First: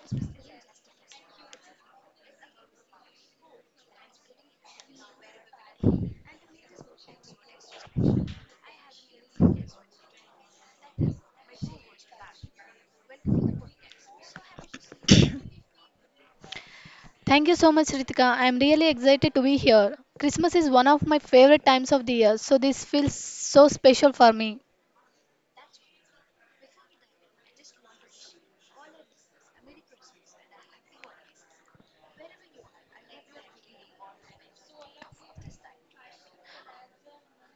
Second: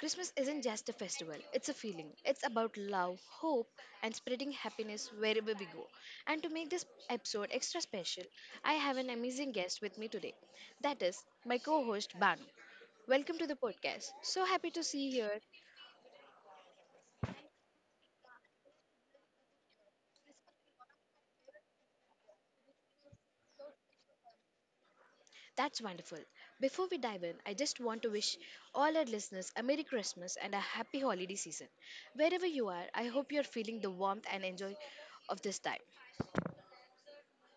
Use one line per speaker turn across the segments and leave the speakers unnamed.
Christmas isn't just a festival, it's a feeling. It's about love, hope, and spreading happiness wherever we go. And to make this episode extra special, I have an amazing guest with me today. That is my co host, Banu. Welcome to the podcast. So happy to see you here.
Thank you so much, Ritika. I am really excited to be here. Christmas is one of my favorite times of the year, so this feels so special for me.
That's wonderful. Before we dive in, I just want to wish all our listeners a Merry Christmas and a happy holiday season. Wherever you are, I hope you're feeling the warmth and enjoy of this time.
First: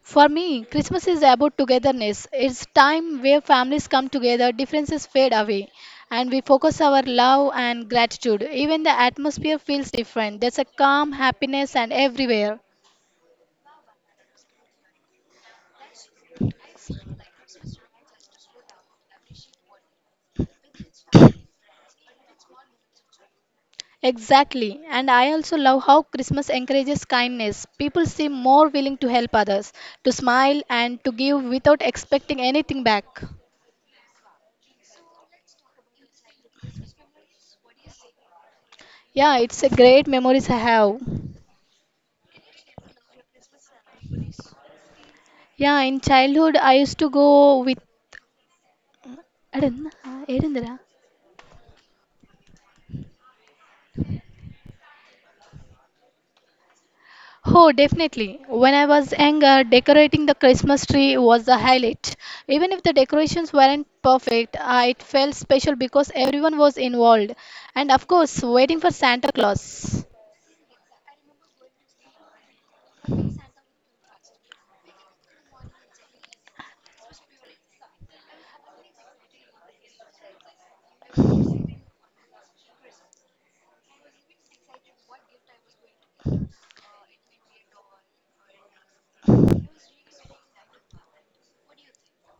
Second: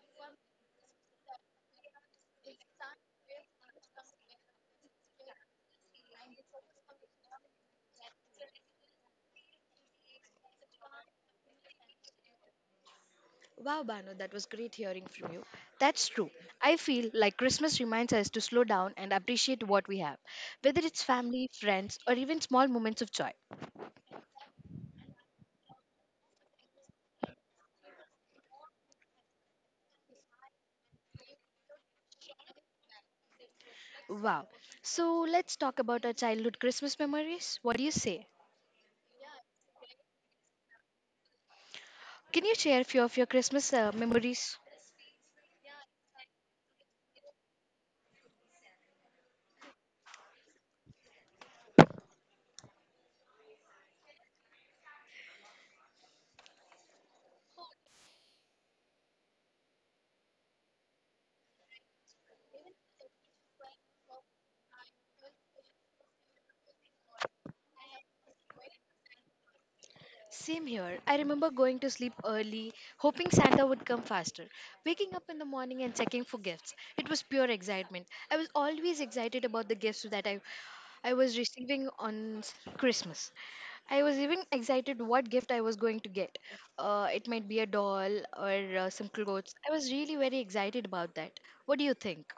For me, Christmas is about togetherness. It's time where families come together, differences fade away, and we focus our love and gratitude. Even the atmosphere feels different. There's a calm happiness and everywhere.
Wow, Banu, that was great hearing from you. That's true. I feel like Christmas reminds us to slow down and appreciate what we have, whether it's family, friends, or even small moments of joy.
Exactly. And I also love how Christmas encourages kindness. People seem more willing to help others, to smile and to give without expecting anything back.
Wow. So let's talk about our childhood Christmas memories. What do you say?
Yeah, it's a great memories I have.
Can you share a few of your Christmas memories?
Yeah, in childhood I used to go with Edendra? Oh, definitely. When I was younger, decorating the Christmas tree was the highlight. Even if the decorations weren't perfect, it felt special because everyone was involved. And of course, waiting for Santa Claus.
Same here. I remember going to sleep early, hoping Santa would come faster, waking up in the morning and checking for gifts. It was pure excitement. I was always excited about the gifts that I was receiving on Christmas. I was even excited what gift I was going to get. It might be a doll or some clothes. I was really very excited about that. What do you think?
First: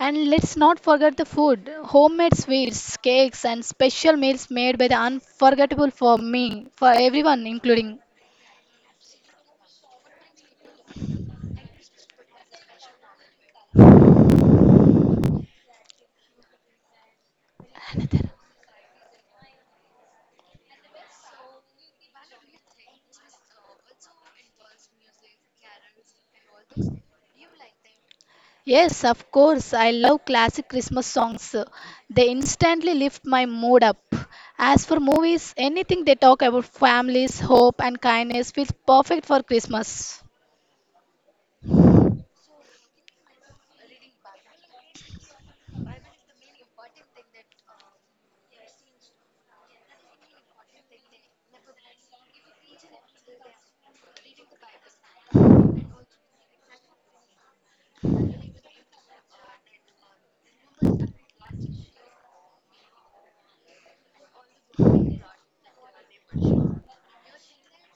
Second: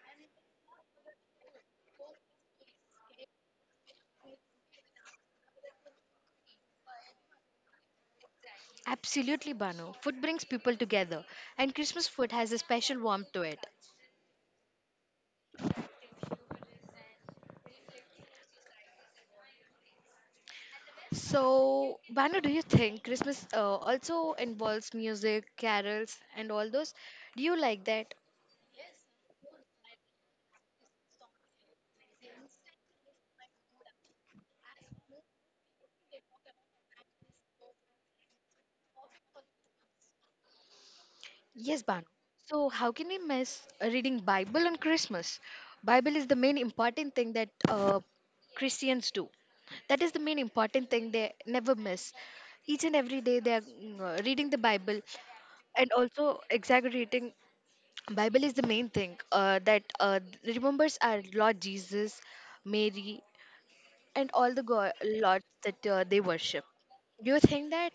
And let's not forget the food homemade sweets, cakes, and special meals made by the unforgettable for me, for everyone, including.
Absolutely, Bano. Food brings people together, and Christmas food has a special warmth to it. So, Banu, do you think Christmas also involves music, carols, and all those? Do you like that?
Yes, of course, I love classic Christmas songs. They instantly lift my mood up. As for movies, anything they talk about families, hope, and kindness feels perfect for Christmas.
Yes, Banu. So, how can we miss reading Bible on Christmas? Bible is the main important thing that Christians do. That is the main important thing they never miss. Each and every day they are reading the Bible and also exaggerating. Bible is the main thing that remembers our Lord Jesus, Mary, and all the lots that they worship. Do you think that?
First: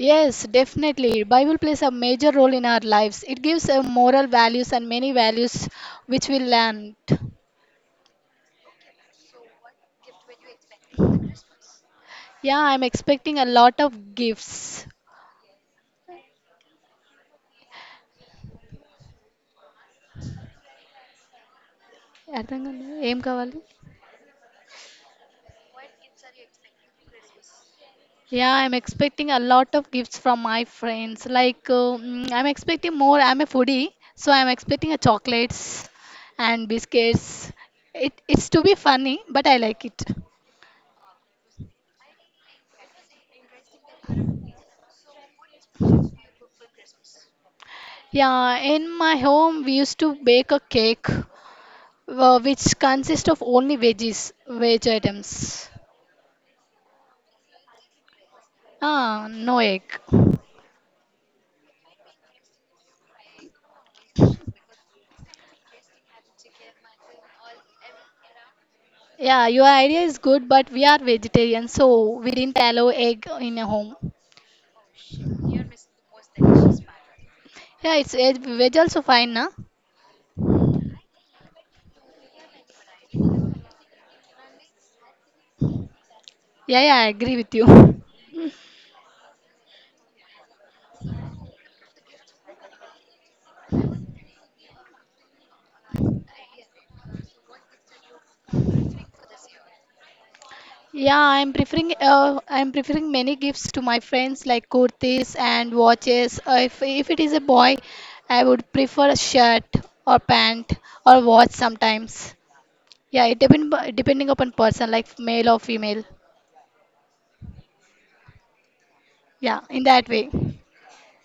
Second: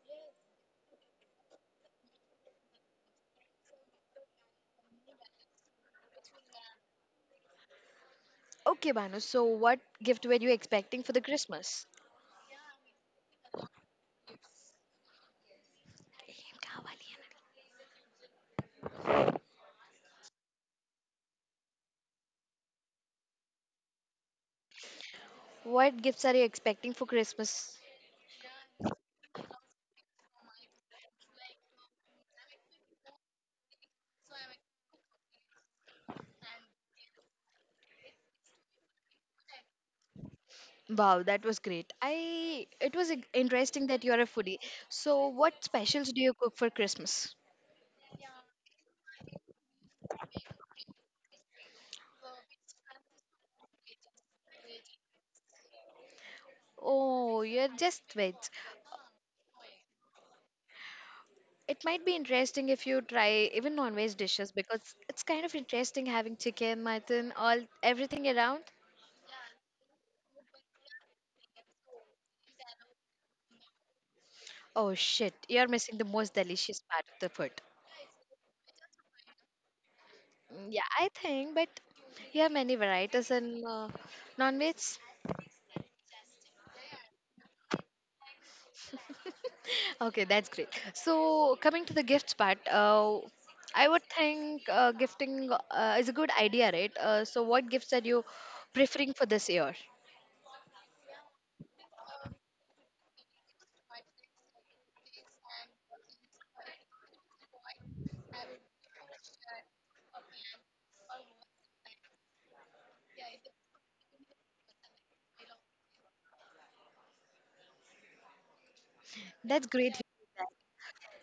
Yes, definitely. Bible plays a major role in our lives. It gives moral values and many values which we learned.
Okay, Banu, so what gift were you expecting for the Christmas?
Yeah, I'm expecting a lot of gifts. Aredangal, aim kaval.
What gifts are you expecting for Christmas?
Yeah, I'm expecting a lot of gifts from my friends. Like I'm expecting more. I'm a foodie, so I'm expecting a chocolates and biscuits. It's to be funny, but I like it.
Wow, that was great. I it was interesting that you are a foodie. So what specials do you cook for Christmas?
Yeah, in my home we used to bake a cake, which consists of only veggies, veg items.
Oh, you're just veg.
Ah, no egg.
It might be interesting if you try even non-veg dishes because it's kind of interesting having chicken, mutton, all everything around.
Yeah, your idea is good, but we are vegetarian, so we didn't allow egg in a home.
Oh shit, you're missing the most delicious part of the food.
Yeah, it's egg, veg also fine, na?
Mm, yeah, I think, but you have many varieties in non-veg.
Yeah, yeah, I agree with you.
Okay, that's great. So, coming to the gifts part, I would think gifting is a good idea, right? So, what gifts are you preferring for this year?
Yeah, I'm preferring many gifts to my friends like kurtis and watches. If it is a boy, I would prefer a shirt or pant or watch sometimes. Yeah, it depending upon person like male or female. Yeah,
That's
in
great.
that way.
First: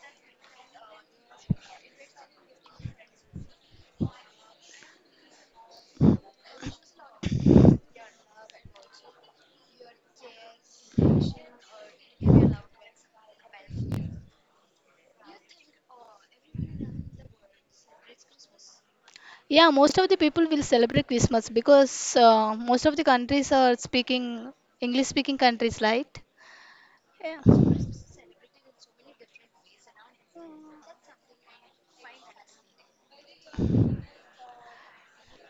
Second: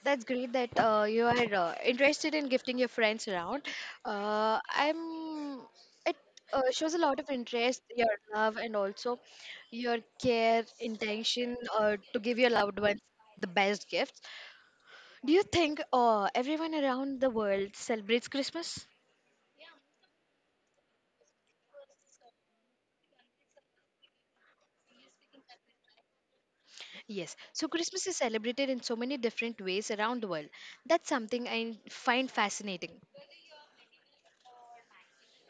That's great that you are interested in gifting your friends around. I'm. It shows a lot of interest, your love, and also your care, intention to give your loved ones the best gifts. Do you think everyone around the world celebrates Christmas?
Yeah, most of the people will celebrate Christmas because most of the countries are speaking English speaking countries, right?
Yes.
Yeah.
So Christmas is celebrated in so many different ways around the world. That's something I find fascinating.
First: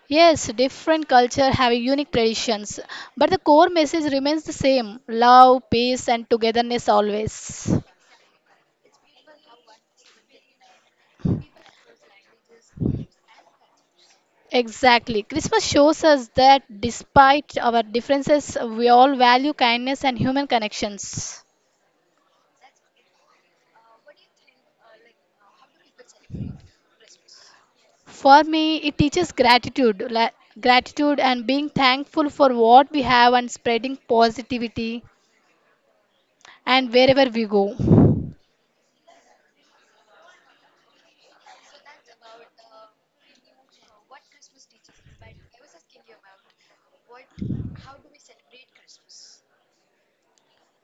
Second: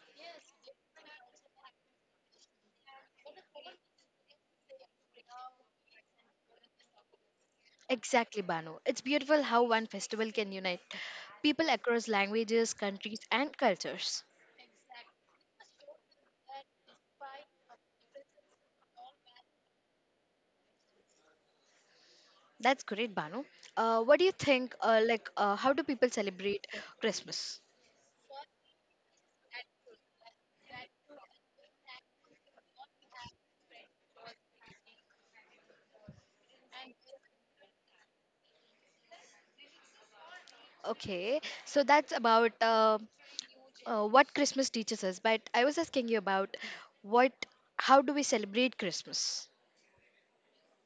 Yes, different culture have unique traditions, but the core message remains the same: love, peace, and togetherness always.
Exactly, Bano. It's beautiful how one festival can unite people across languages, countries, and cultures.
Exactly. Christmas shows us that despite our differences, we all value kindness and human connections.
That's great, Bano. What do you think? How do people celebrate Christmas?
For me, it teaches gratitude, gratitude and being thankful for what we have and spreading positivity and wherever we go.
Okay, so that's about what Christmas teaches us. But I was asking you about what, how do we celebrate Christmas?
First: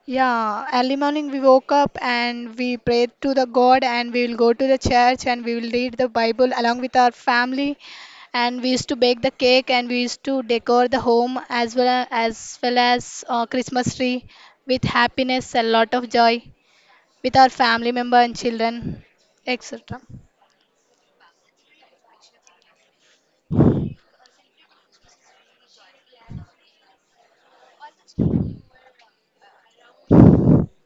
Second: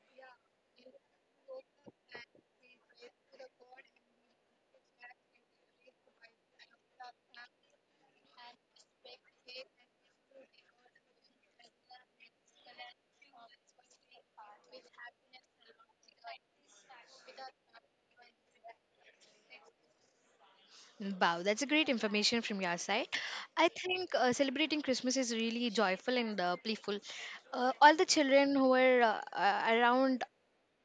Yeah, early morning we woke up and we prayed to the God and we will go to the church and we will read the Bible along with our family and we used to bake the cake and we used to decor the home as well as Christmas tree with happiness, a lot of joy with our family member and children, etc.
Wow, that's a great information from your side. I think celebrating Christmas is really joyful and playful. All the children who are around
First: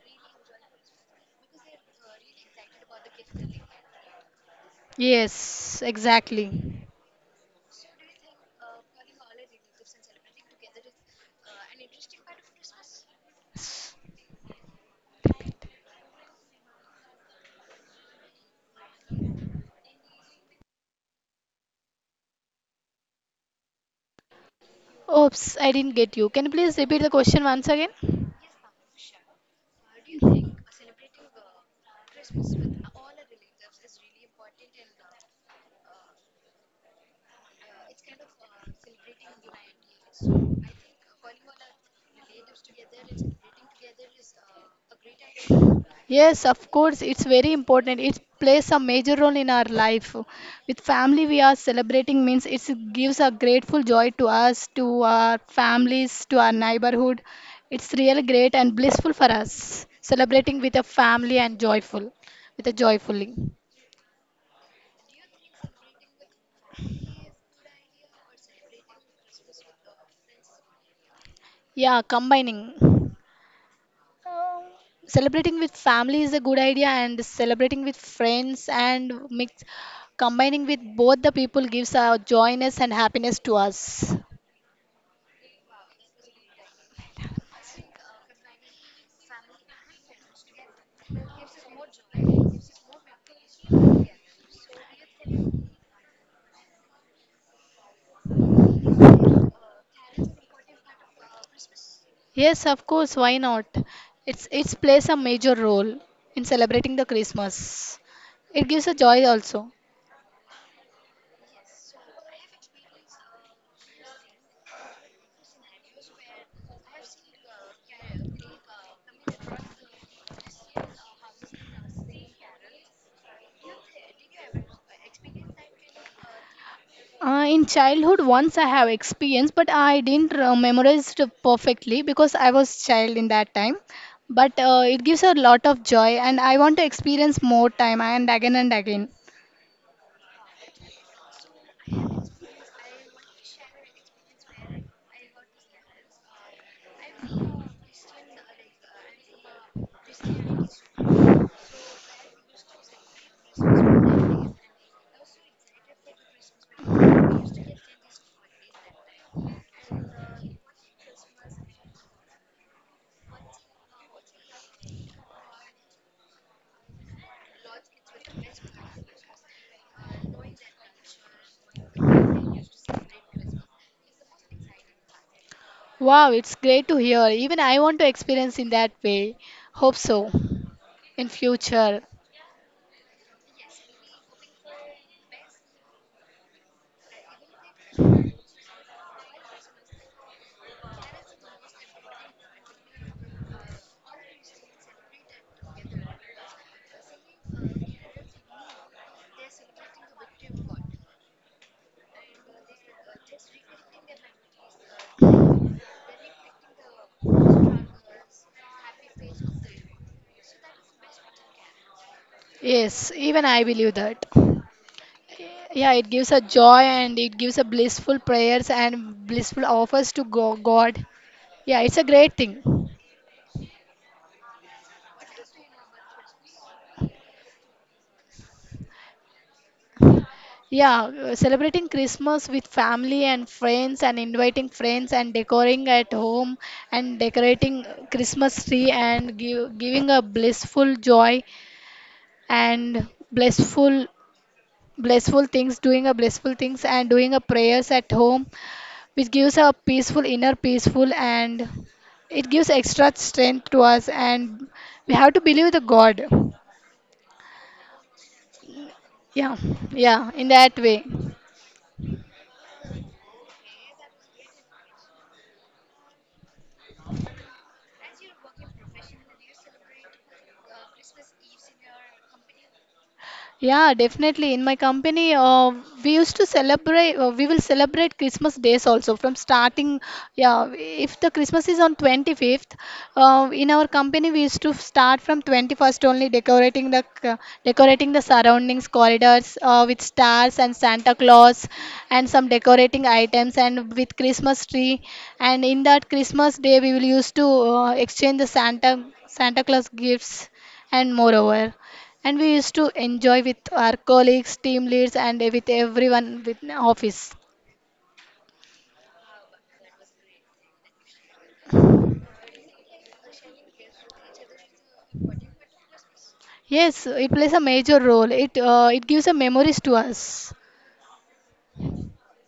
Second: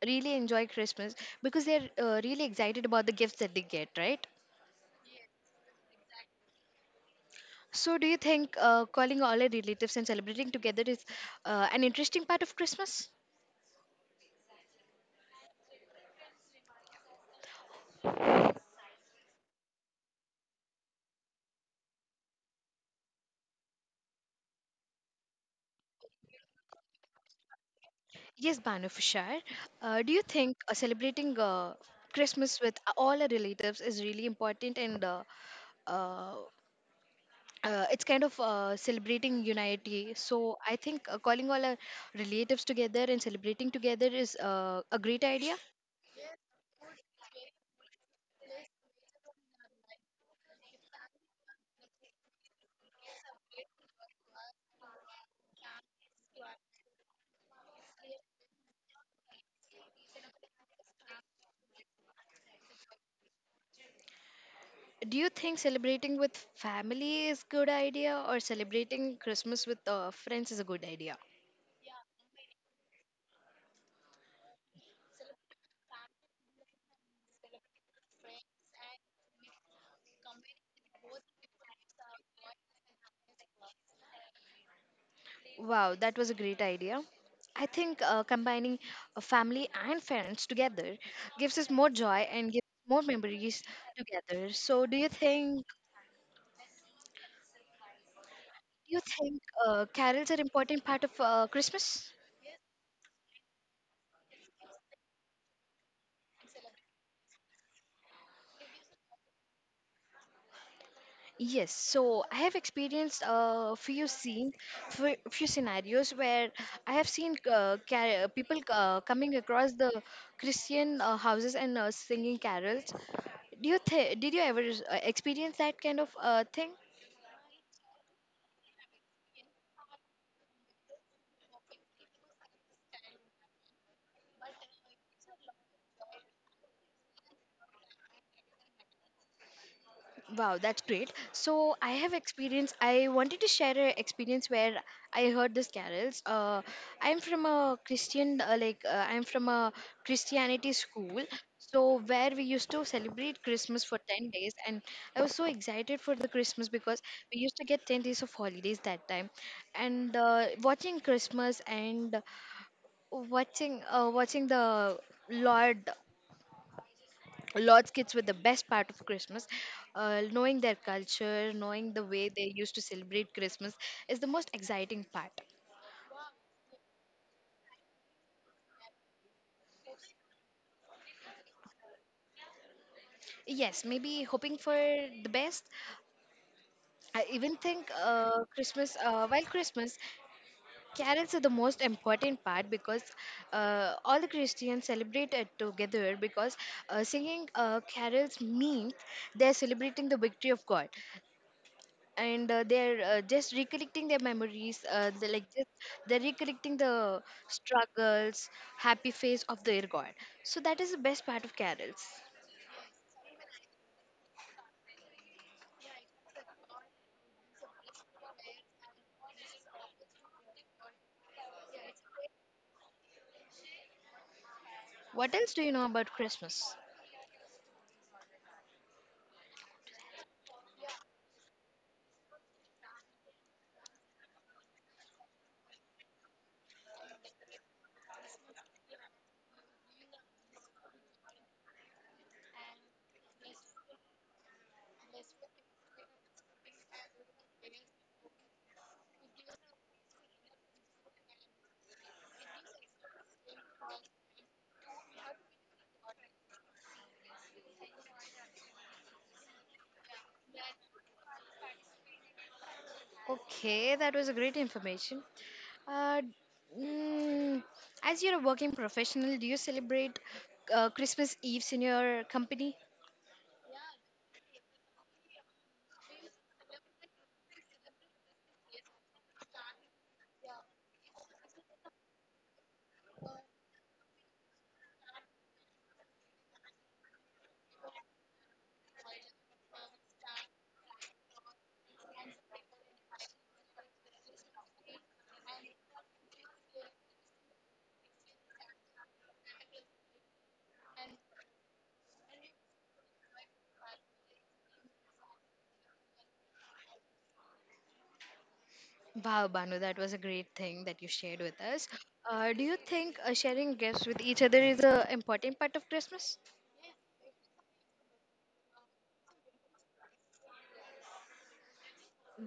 really enjoy Christmas because they're really excited about the gifts that they get, right?
Yes, exactly.
So, do you think calling all our relatives and celebrating together is an interesting part of Christmas?
Oops, I didn't get you. Can you please repeat the question once again?
Yes, Banu, for sure. Do you think celebrating Christmas with all our relatives is really important and uh, it's kind of celebrating unity. So I think calling all our relatives together and celebrating together is a great idea.
Yes, of course, it's very important. It plays a major role in our life. With family, we are celebrating means it gives a grateful joy to us, to our families, to our neighborhood. It's really great and blissful for us, celebrating with a family and joyful, with a joyfully.
Do you think celebrating with family is good idea or celebrating Christmas with friends is a good idea?
Yeah, combining. Celebrating with family is a good idea, and celebrating with friends and mix combining with both the people gives a joyness and happiness to us.
Wow, that was a great idea. I think combining family and friends together gives us more joy and gives more memories together. So, do you think do you think carols are important part of Christmas?
Yes, of course, why not? It's plays a major role in celebrating the Christmas. It gives a joy also.
Yes, so I have experienced a few scenes, few scenarios where I have seen people coming across the Christian houses and singing carols. Did you ever experience that kind of thing?
In childhood, once I have experienced, but I didn't memorize it perfectly because I was child in that time. But it gives a lot of joy, and I want to experience more time and again and again.
Wow, that's great. So I have experience. I wanted to share an experience where I heard these carols. I'm from a Christian, like I'm from a Christianity school. So where we used to celebrate Christmas for 10 days, and I was so excited for the Christmas because we used to get 10 days of holidays that time, and watching Christmas and watching the Lord Lord's kids were the best part of Christmas. Knowing their culture, knowing the way they used to celebrate Christmas is the most exciting part.
Wow, it's great to hear. Even I want to experience in that way. Hope so in future.
Yes, maybe hoping for the best. I even think while Christmas, carols are the most important part because all the Christians celebrate it together because singing carols means they're celebrating the victory of God, and they're just recollecting their memories, they're recollecting the struggles, happy face of their God. So that is the best part of carols.
Yes, even I believe that. Yeah, it gives a joy and it gives a blissful prayers and blissful offers to God. Yeah, it's a great thing.
What else do you know about Christmas?
Yeah, celebrating Christmas with family and friends and inviting friends and decorating at home and decorating Christmas tree and giving a blissful joy and blissful things doing a blissful things and doing a prayers at home which gives a peaceful inner peaceful and it gives extra strength to us and we have to believe the god yeah yeah in that way.
Okay, that was a great information. Uh, mm, as you're a working professional, do you celebrate Christmas eves in your company?
Yeah, definitely. In my company, we will celebrate Christmas days also from starting. Yeah, if the Christmas is on 25th, in our company, we used to start from 21st only decorating the surroundings, corridors with stars and Santa Claus and some decorating items and with Christmas tree. And in that Christmas day, we will used to exchange the Santa Claus gifts and moreover. And we used to enjoy with our colleagues, team leads, and with everyone with in office.
Wow, Banu, that was a great thing that you shared with us. Do you think sharing gifts with each other is an important part of Christmas?
Yes, it plays a major role. It gives a memories to us.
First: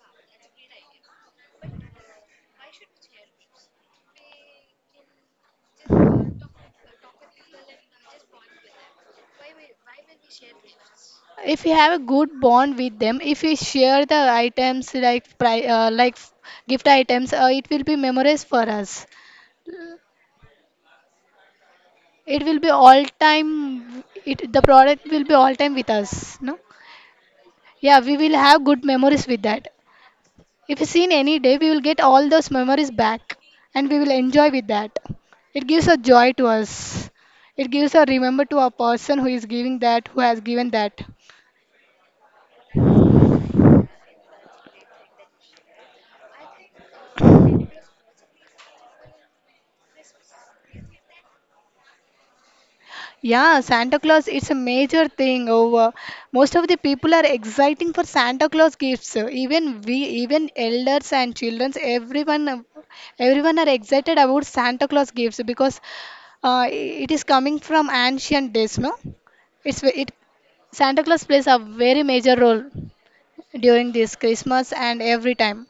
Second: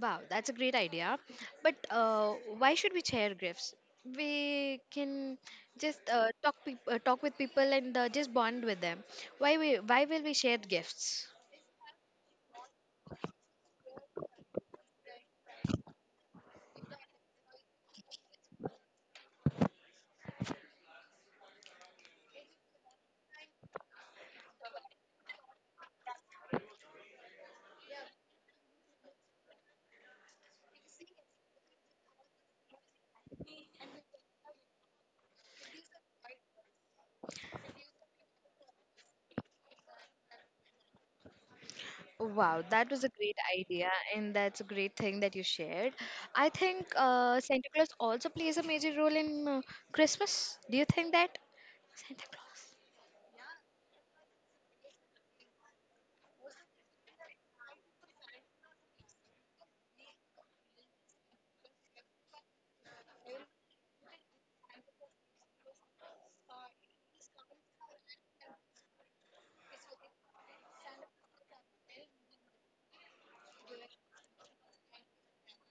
Wow, that's a great idea. But why should we share gifts? We can just talk with people and just bond with them. Why we why will we share gifts?
If we have a good bond with them, if we share the items like gift items, it will be memories for us. It will be all time. It the product will be all time with us. No, yeah, we will have good memories with that. If seen any day, we will get all those memories back and we will enjoy with that. It gives a joy to us. It gives a remember to a person who is giving that, who has given that.
Wow, that was a great idea, and that's a great thing that you shared. I think Santa Claus also plays a major role in Christmas. Do you think that?
Yeah, Santa Claus, it's a major thing over. Most of the people are exciting for Santa Claus gifts. Even we, even elders and children, everyone are excited about Santa Claus gifts because it is coming from ancient days, no? It's ve- it Santa Claus plays a very major role during this Christmas and every time.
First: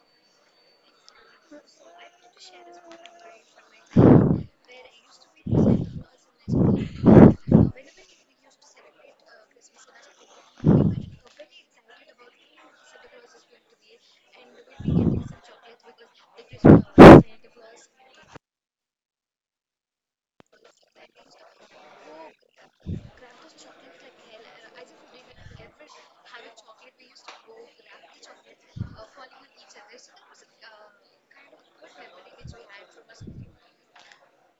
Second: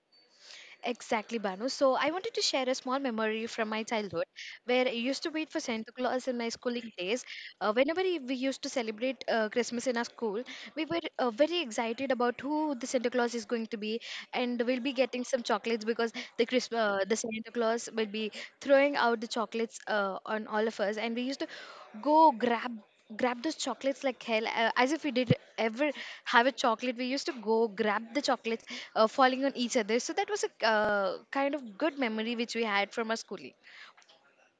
Exactly, Banu. So I wanted to share a small memory from my childhood where I used to wait for Santa Claus in my schooling days. Whenever we used to celebrate Christmas in our school, we were very excited about who the Santa Claus is going to be, and we'll be getting some chocolates because the Santa Claus will be throwing out the chocolates on all of us, and we used to go grab those chocolates like hell, as if we did ever have a chocolate. We used to go grab the chocolates falling on each other. So that was a kind of good memory which we had from our schooling.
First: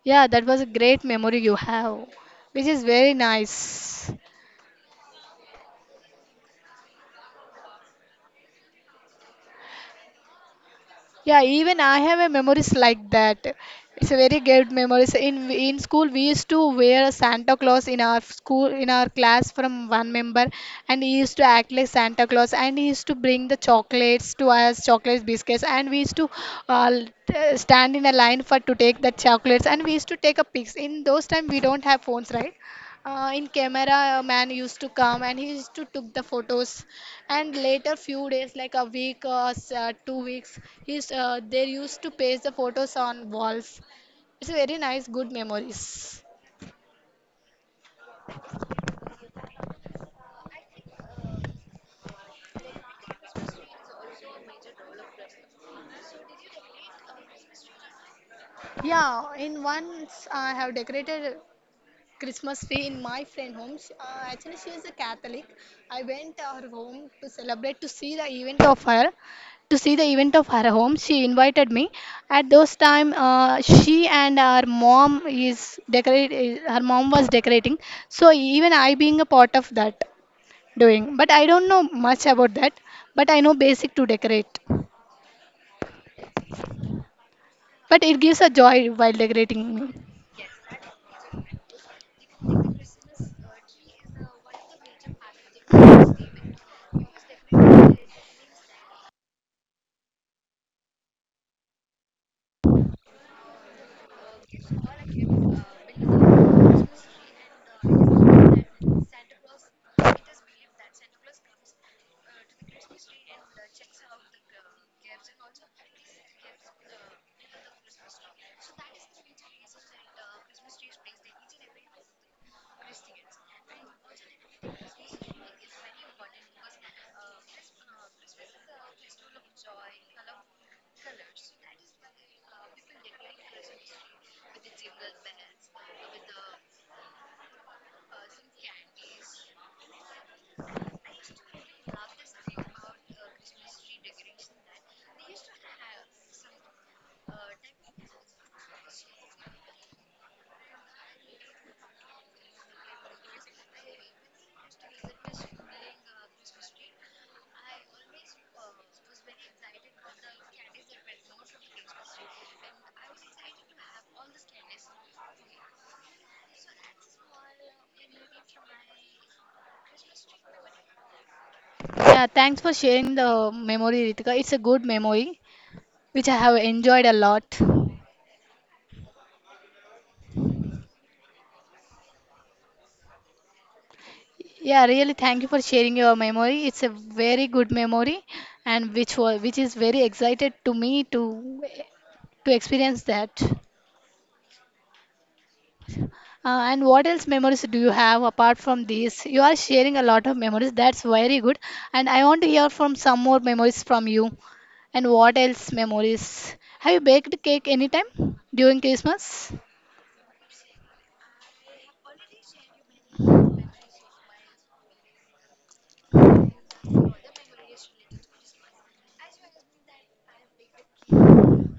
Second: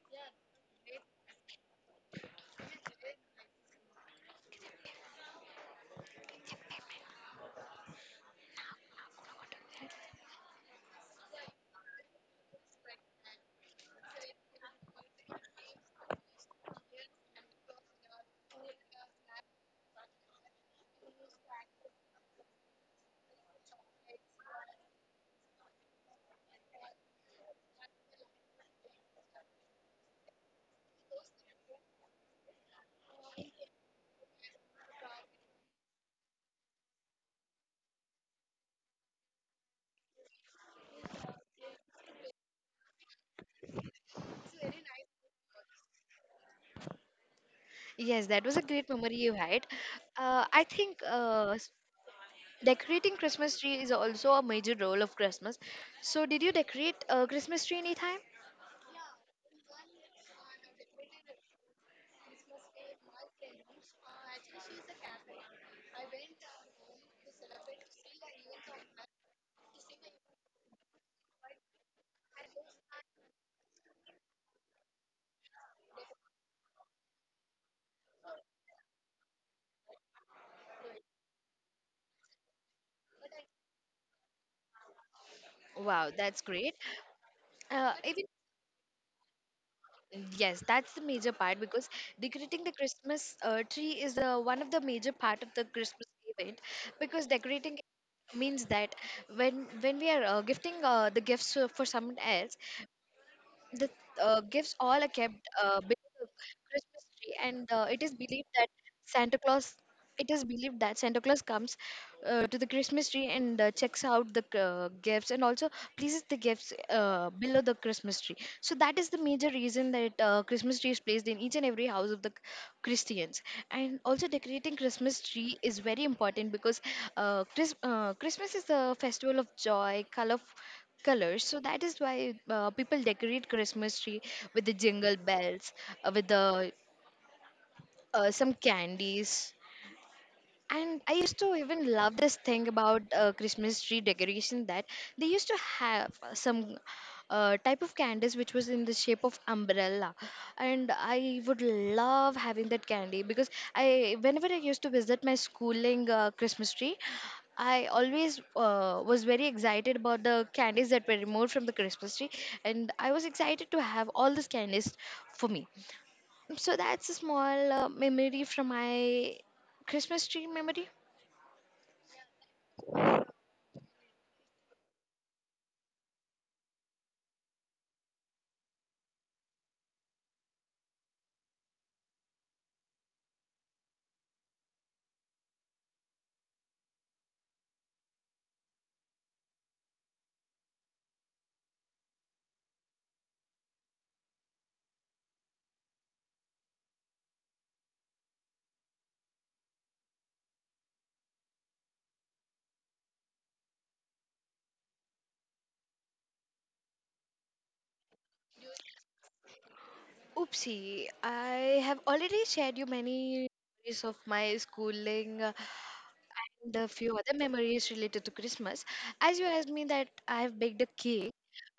Yeah, that was a great memory you have, which is very nice. Yeah, even I have a memories like that. It's a very good memories. In school, we used to wear a Santa Claus in our school in our class from one member, and he used to act like Santa Claus, and he used to bring the chocolates to us, chocolates, biscuits, and we used to uh, l- stand in a line for to take the chocolates, and we used to take a pics. In those time, we don't have phones, right? In camera, a man used to come and he used to took the photos and later few days like a week or 2 weeks he's they used to paste the photos on walls. It's a very nice good memories.
Yes, that was a great memory you had. I think decorating Christmas tree is also a major role of Christmas. So did you decorate a Christmas tree anytime?
Yeah, in once I have decorated Christmas tree in my friend home. She, actually, she is a Catholic. I went to her home to see the event of her home. She invited me. At those time, she and her mom is decorate. Eh, Her mom was decorating. So even I being a part of that doing, but I don't know much about that. But I know basic to decorate.
Wow, that's great. uh,
But it
even
gives a joy while decorating me.
yes, that's the major part because decorating the Christmas tree is the one of the major part of the Christmas event because decorating it means that when we are gifting the gifts for someone else, the gifts all are kept below mystery, and it is believed that Santa Claus. It is believed that Santa Claus comes to the Christmas tree and checks out the gifts and also places the gifts below the Christmas tree. So that is the major reason that Christmas tree is placed in each and every house of the Christians. And also decorating Christmas tree is very important because Christmas is the festival of joy, colors. So that is why people decorate Christmas tree with the jingle bells, with the some candies. And I used to even love this thing about Christmas tree decoration that they used to have some type of candies which was in the shape of umbrella, and I would love having that candy because I whenever I used to visit my schooling Christmas tree, I always was very excited about the candies that were removed from the Christmas tree, and I was excited to have all these candies for me. So that's a small memory from my Christmas tree memory.
Yeah, thanks for sharing the memory, Ritika. It's a good memory, which I have enjoyed a lot. Yeah, really thank you for sharing your memory. It's a very good memory and which is very excited to me to experience that. And what else memories do you have apart from these? You are sharing a lot of memories. That's very good. And I want to hear from some more memories from you. And what else memories? Have you baked cake anytime during Christmas?
Oopsie, I have already shared you many memories of my schooling, and a few other memories related to Christmas. As you asked me that, I have baked a cake.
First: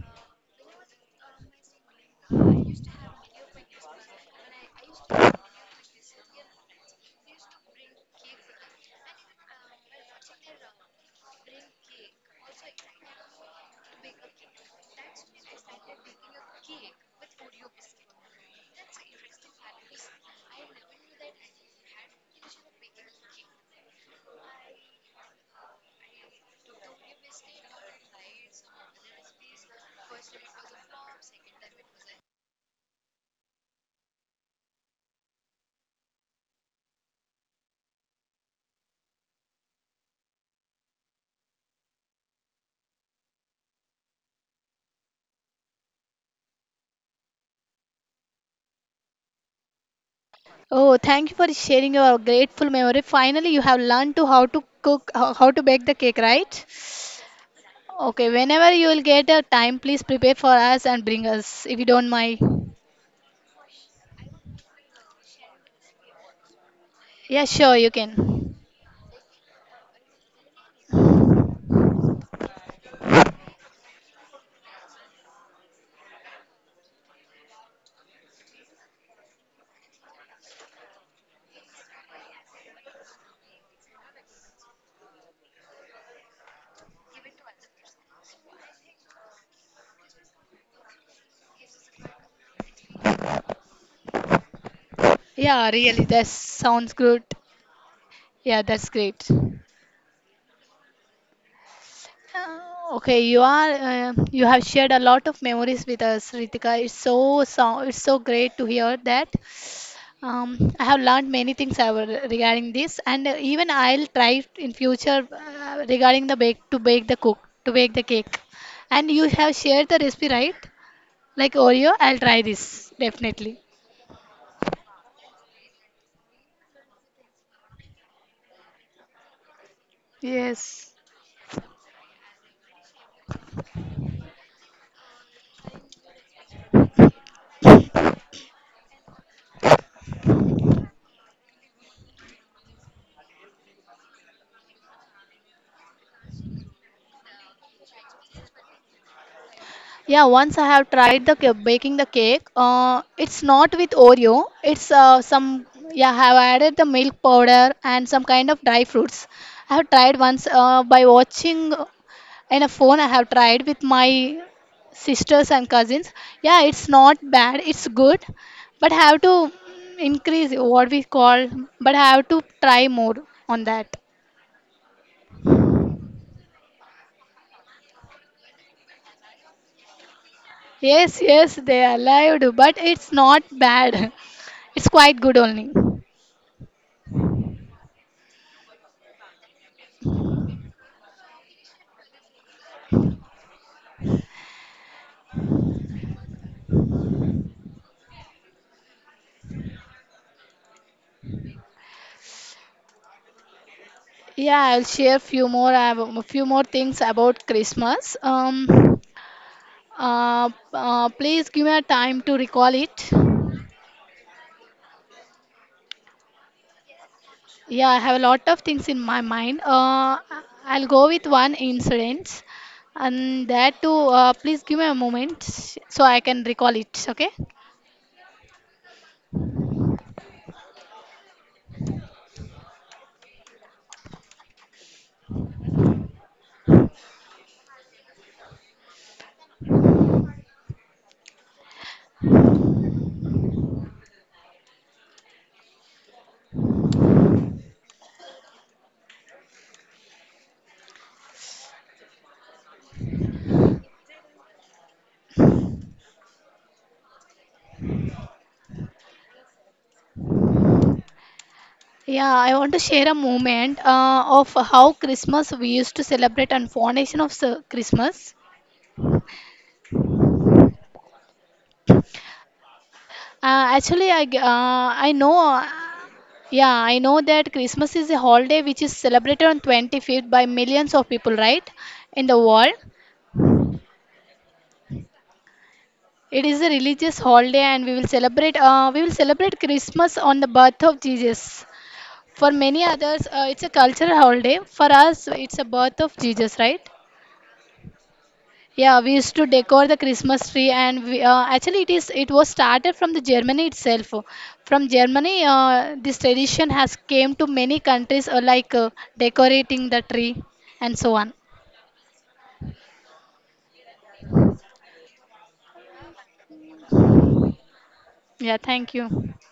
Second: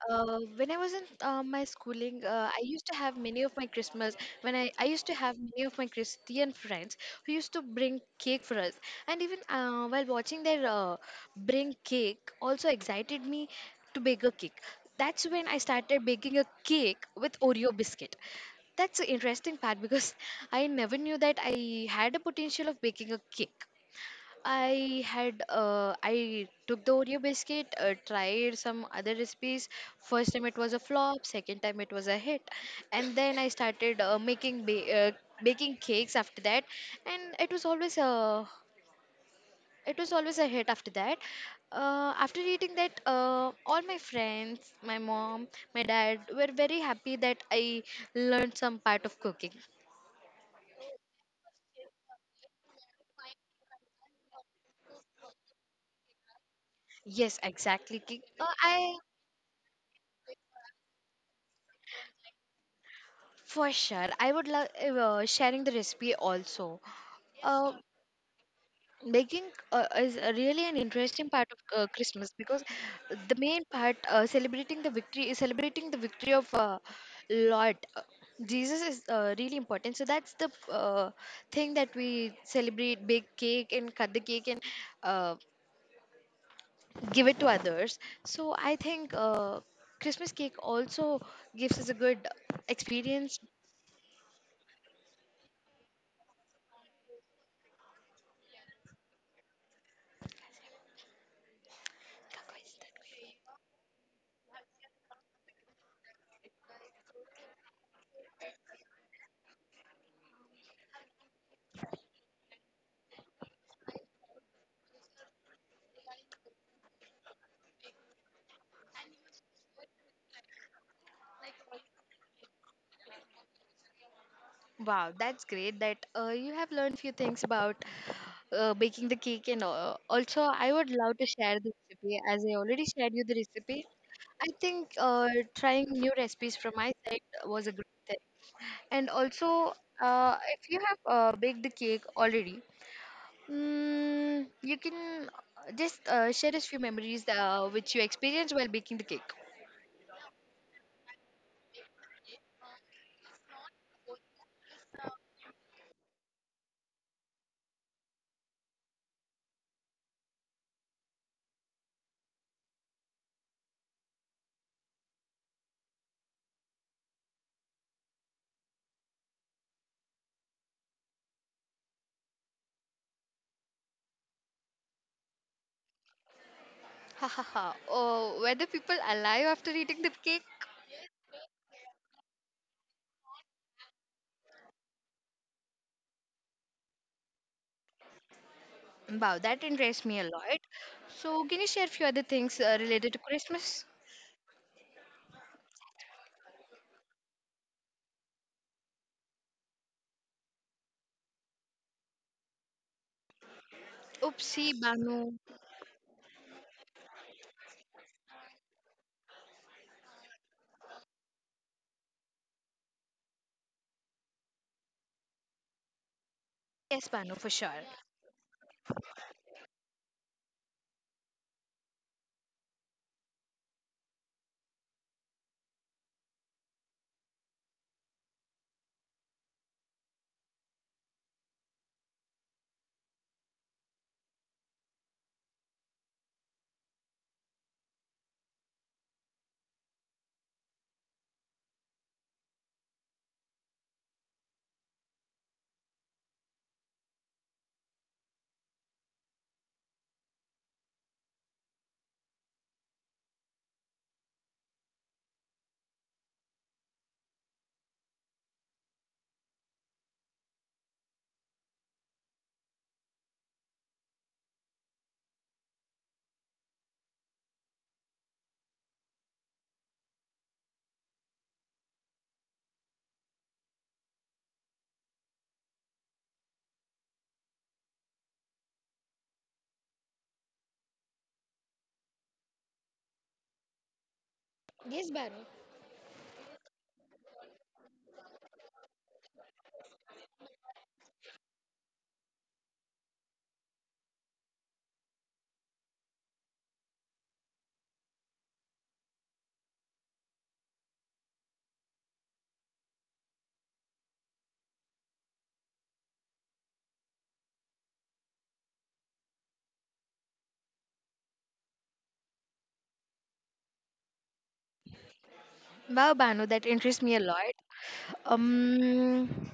When I was in my schooling, I used to have many of my Christmas. When I used to have many of my Christian friends who used to bring cake for us, and even while watching their bring cake, also excited me to bake a cake. That's when I started baking a cake with Oreo biscuit. That's the interesting part because I never knew that I had a potential of baking a cake. I took the Oreo biscuit, tried some other recipes. First time it was a flop, second time it was a hit, and then I started baking cakes after that, and it was always a hit after that. After eating that, all my friends, my mom, my dad were very happy that I learned some part of cooking.
Oh, thank you for sharing your grateful memory. Finally, you have learned to how to cook, how to bake the cake, right?
Yes, exactly. Ki-
Okay, whenever you
I
will get a time, please prepare for us and bring us if you don't mind.
For sure. I would love sharing the recipe also.
Yeah,
Uh,
sure, you can.
Baking is a really an interesting part of Christmas because the main part celebrating the victory of Lord Jesus is really important. So that's the thing that we celebrate, bake cake and cut the cake and uh, give it to others. So I think Christmas cake also gives us a good experience.
Yeah, really, that sounds good. Yeah, that's great. Uh, Okay, you have shared a lot of memories with us, Ritika. It's so great to hear that. I have learned many things regarding this, and even I'll try in future regarding the bake to bake the cook to bake the cake. And you have shared the recipe, right? Like Oreo, I'll try this definitely.
Wow, that's great that you have learned few things about baking the cake and all. Also, I would
Yes.
love to share the recipe as I already shared you the recipe. I think trying new recipes from my side was a great thing. And also, if you have baked the cake already, you can just share us few memories which you experienced while baking the cake.
Yeah, once I have tried baking the cake. It's not with Oreo. It's some yeah. I have added the milk powder and some kind of dry fruits. I have tried once by watching in a phone. I have tried with my sisters and cousins. Yeah, it's not bad. It's good, but have to increase what we call. But have to try more on that.
Ha ha ha. Oh, were the people alive after eating the cake?
Yes, yes, they are allowed, but it's not bad. It's quite good only.
Wow, that interests me a lot. So, can you share a few other things related to Christmas?
Yeah,
Oopsie,
I'll
Banu.
share few more things about Christmas. Please give me a time to recall it.
Yes, Banu, for sure.
Yeah, I have a lot of things in my mind. I'll go with one incident, and that too. Please give me a moment so I can recall it. Okay. Yeah, I want to share a moment of how Christmas we used to celebrate and foundation of Christmas. Actually, I g- I know. Yeah, I know that Christmas is a holiday which is celebrated on 25th by millions of people, right, in the world.
Yes, Banu.
It is a religious holiday, and we will celebrate. We will celebrate Christmas on the birth of Jesus. For many others, it's a cultural holiday. For us, it's a birth of Jesus, right? Yeah, we used to decor the Christmas tree, and we, actually, it is it was started from the Germany itself. From Germany, this tradition has came to many countries, decorating the tree and so on.
Wow, Banu, that interests me a lot.
Yeah, thank you.
Um,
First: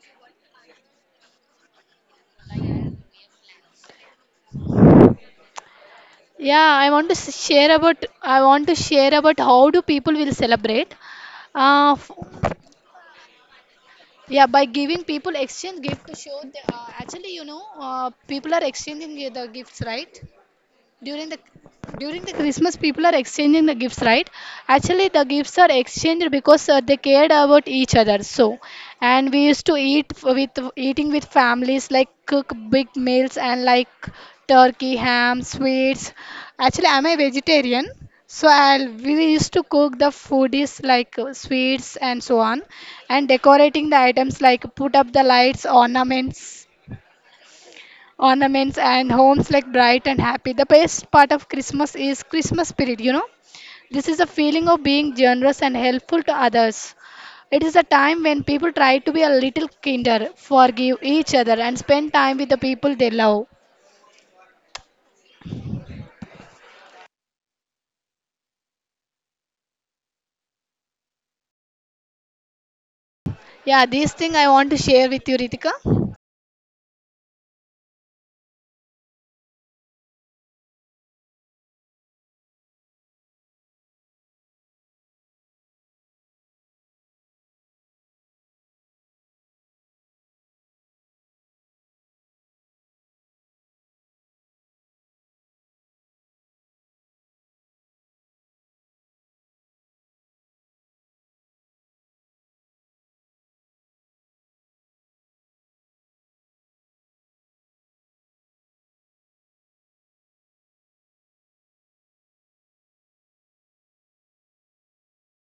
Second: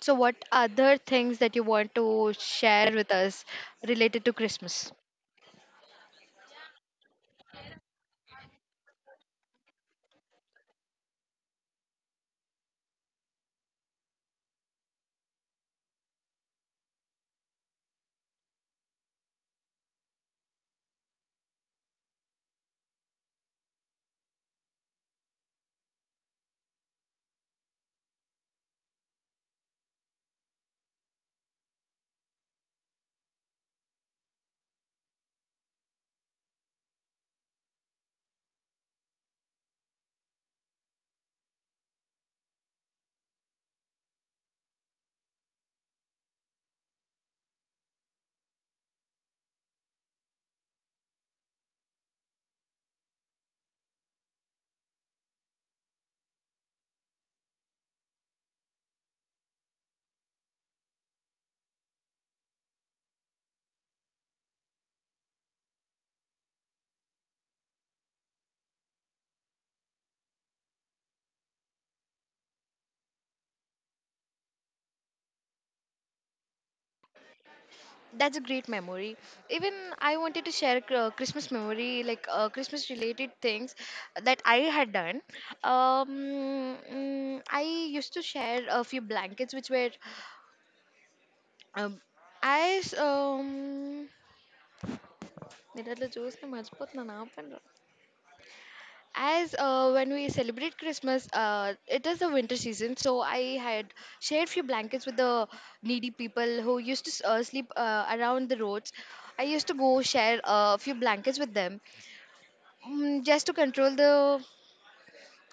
so, what other things that you want to share with us related to Christmas?
Yeah, I want to share about how do people will celebrate. Uh, f- yeah, by giving people exchange gift to show actually people are exchanging the gifts, right? during the During the Christmas people are exchanging the gifts, right? Actually, the gifts are exchanged because they cared about each other. So and we used to eating with families, like cook big meals and like turkey, ham, sweets. Actually, I'm a vegetarian, so I'll, we used to cook the food is like, sweets and so on, and decorating the items, like put up the lights, ornaments and homes like bright and happy. The best part of Christmas is Christmas spirit, you know. This is a feeling of being generous and helpful to others. It is a time when people try to be a little kinder, forgive each other, and spend time with the people they love. Yeah, this thing I want to share with you, Ritika.
That's a great memory. Even I wanted to share a Christmas memory, like Christmas related things that I had done. I used to share a few blankets which were Um, as మిరర్లో చూస్తే మర్చిపోతున్నాను ఆపండి. As when we celebrate Christmas, it is the winter season, so I had shared few blankets with the needy people who used to sleep around the roads. I used to go share a few blankets with them, just to control the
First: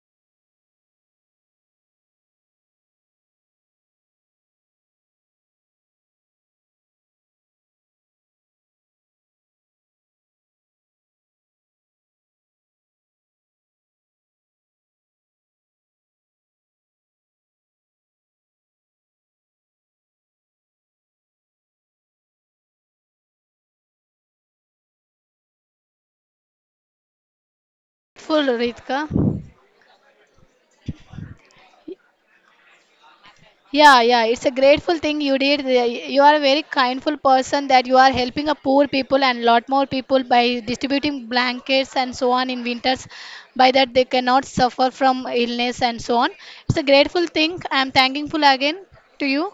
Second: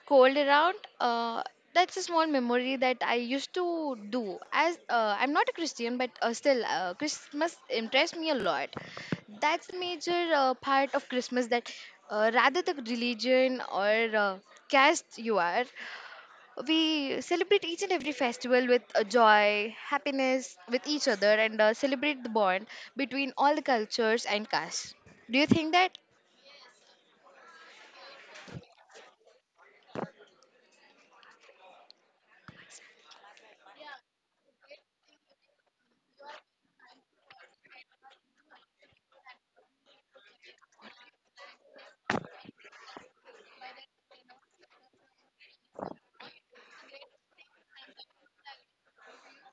cold around. uh, that's a small memory that I used to do, as I'm not a Christian, but still Christmas impressed me a lot. That's the major part of Christmas, that rather the religion or caste you are, we celebrate each and every festival with joy, happiness with each other, and celebrate the bond between all the cultures and castes. Do you think that
Full, Ritika. Yeah, yeah, it's a grateful thing you did. You are a very kindful person that you are helping a poor people and lot more people by distributing blankets and so on in winters. By that they cannot suffer from illness and so on. It's a grateful thing. I am thankful again to you.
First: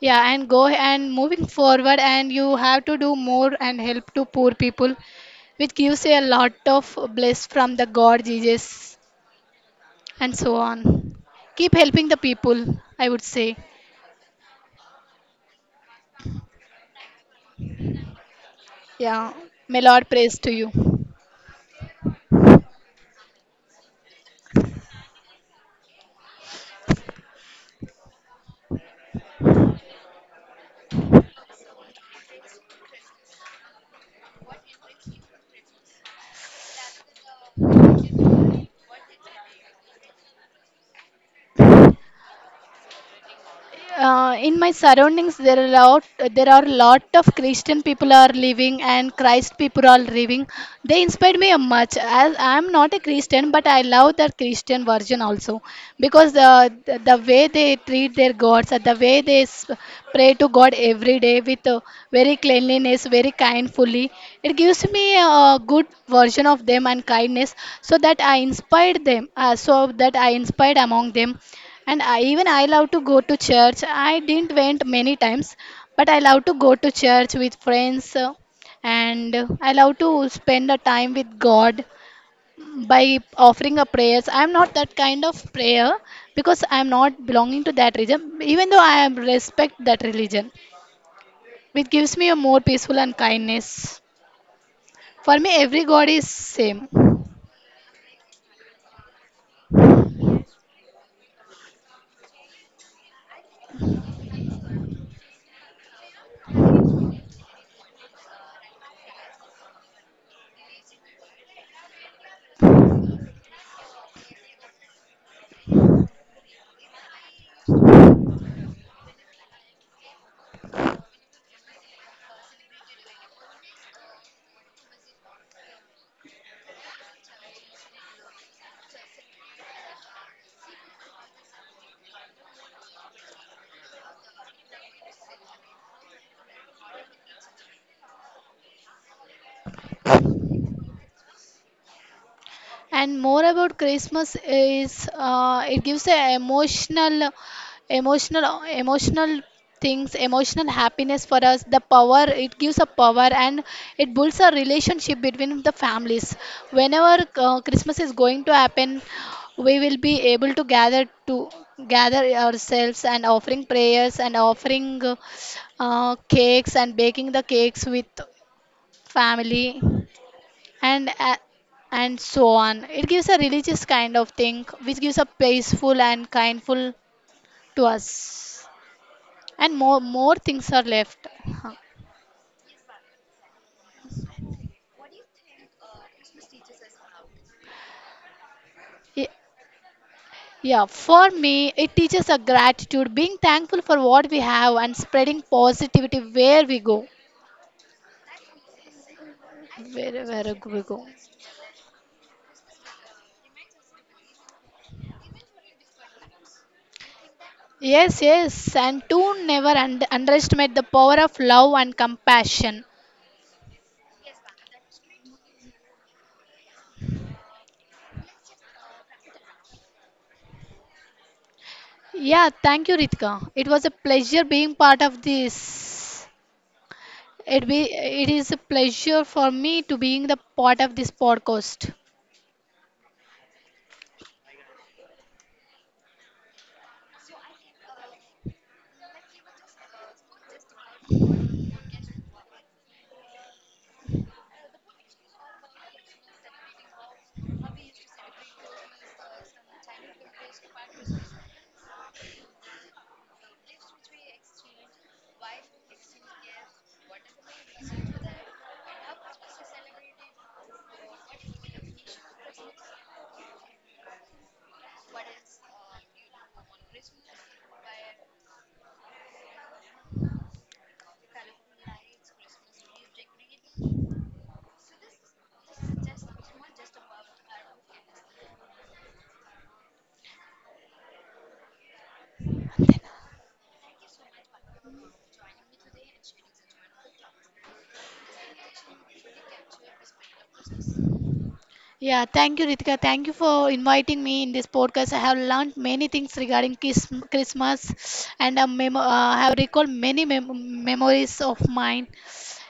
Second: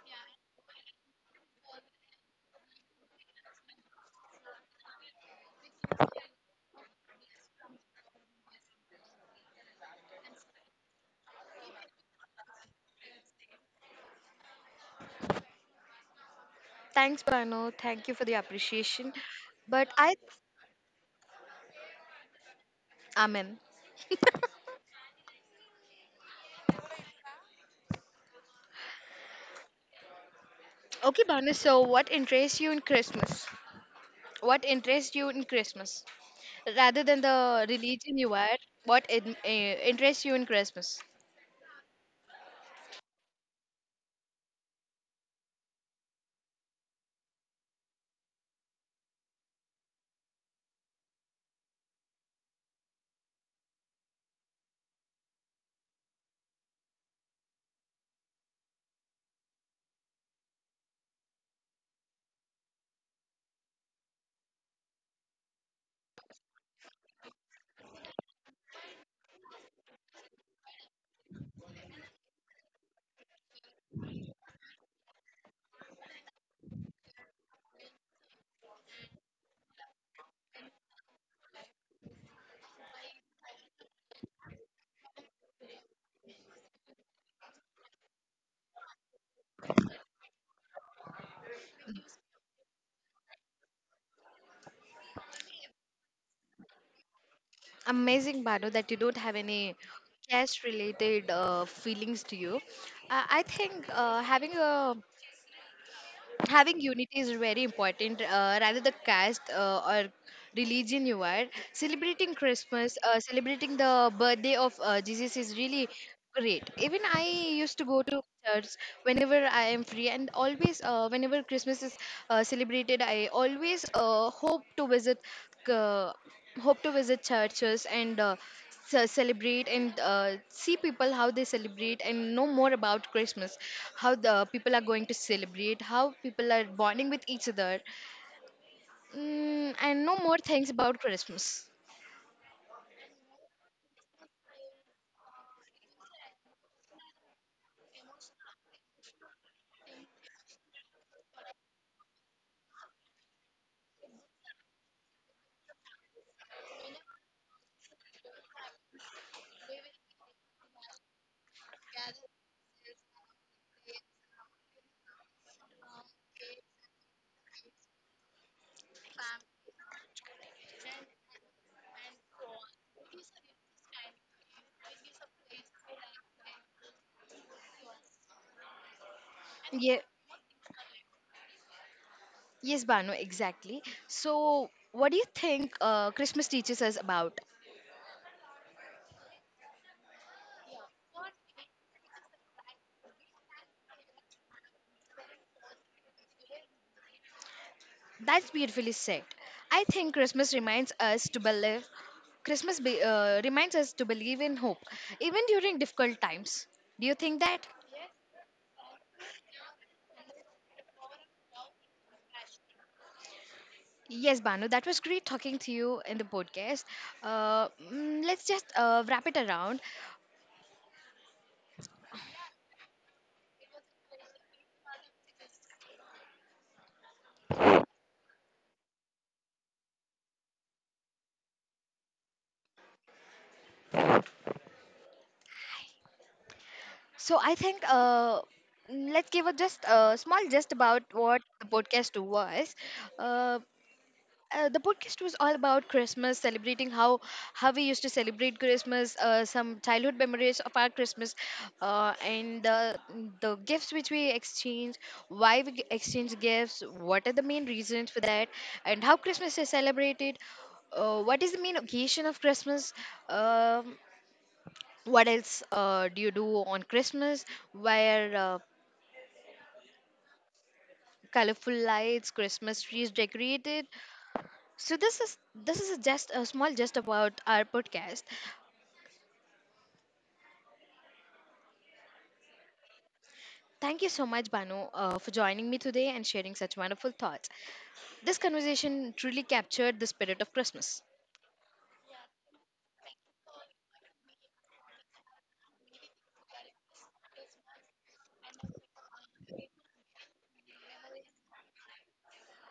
Yeah, and go and moving forward and you have to do more and help to poor people, which gives you a lot of bliss from the God Jesus and so on. Keep helping the people, I would say.
thanks, Bano, thank you for the appreciation.
Yeah, may
but
Lord
i
praise to you.
amen. Okay, Banu, so what interests you in Christmas? What interests you in Christmas? Rather than the religion you are, what interests you in Christmas?
In my surroundings, there are lot of Christian people are living and Christ people are living. They inspired me much. As I am not a Christian, but I love the Christian version also because the way they treat their gods, the way they s- pray to God every day with, very cleanliness, very kindfully, it gives me a good version of them and kindness, so that I inspired them. So that I inspired among them. And I, even I love to go to church. I didn't went many times, but I love to go to church with friends, and I love to spend the time with God by offering a prayers. I'm not that kind of prayer because I'm not belonging to that religion. Even though I am respect that religion, which gives me a more peaceful and kindness. For me, every God is same.
Amazing, Banu, that you don't have any cash related feelings to you. I think having unity is very important, rather the caste or religion you are. Celebrating Christmas, celebrating the birthday of Jesus is really great. Even I used to go to church whenever I am free, and always whenever Christmas is celebrated, I always uh, hope to visit churches and celebrate and see people how they celebrate and know more about Christmas, how the people are going to celebrate, how people are bonding with each other, and know more things about Christmas.
And more about Christmas is, it gives a emotional emotional emotional happiness for us. The power It gives a power, and it builds a relationship between the families. Whenever Christmas is going to happen, we will be able to gather ourselves and offering prayers and offering, cakes, and baking the cakes with family, and a and so on. It gives a religious kind of thing which gives a peaceful and kindful to us. And
Yeah,
more things are left. Huh.
yes, Banu, exactly. So what do you think Christmas teaches us about?
Ye- yeah, for me it teaches a gratitude, being thankful for what we have and spreading positivity where we go,
That's beautifully said. I think
wherever
Christmas
we
reminds
go.
us to believe. Christmas reminds us to believe in hope even during difficult times. Do you think that
Yes, yes, and to never underestimate the power of love and compassion.
yes, Banu, that was great talking to you in the podcast. Let's just wrap it around.
Yeah, thank you, Ritika. It was a pleasure being part of this. It is a pleasure for me to being the part of this podcast.
So I think let's give a just a small just about what the podcast was. Uh, the podcast was all about Christmas, celebrating how we used to celebrate Christmas, some childhood memories of our Christmas, and the gifts which we exchange, exchange gifts, what are the main reasons for that, and how Christmas is celebrated, what is the main occasion of Christmas, um, what else do you do on Christmas, where colorful lights, Christmas trees decorated. So this is a just a small just about our podcast. Thank you so much, Banu, for joining me today and sharing such wonderful thoughts. This conversation truly captured the spirit of Christmas.
Yeah, thank you, Ritika. Thank you for inviting me in this podcast. I have learned many things regarding Christmas, and I have recalled many memories of mine.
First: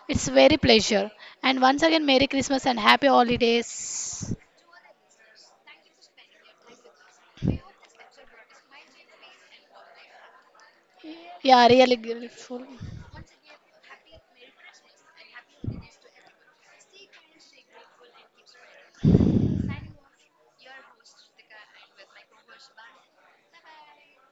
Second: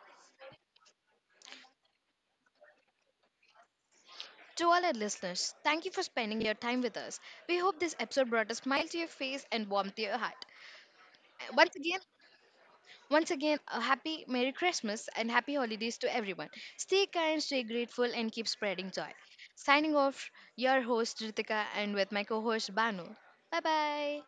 It's very pleasure. And once again, Merry Christmas and Happy Holidays.
To all our listeners, thank you for spending your time with us. We hope this episode brought a smile to your face and warmth to your heart. Uh,
Yeah,
Once
really
again,
grateful.
once again, a happy Merry Christmas and happy holidays to everyone. Stay kind, stay grateful, and keep spreading joy. Signing off, your host Ritika and with my co-host Banu. Bye bye.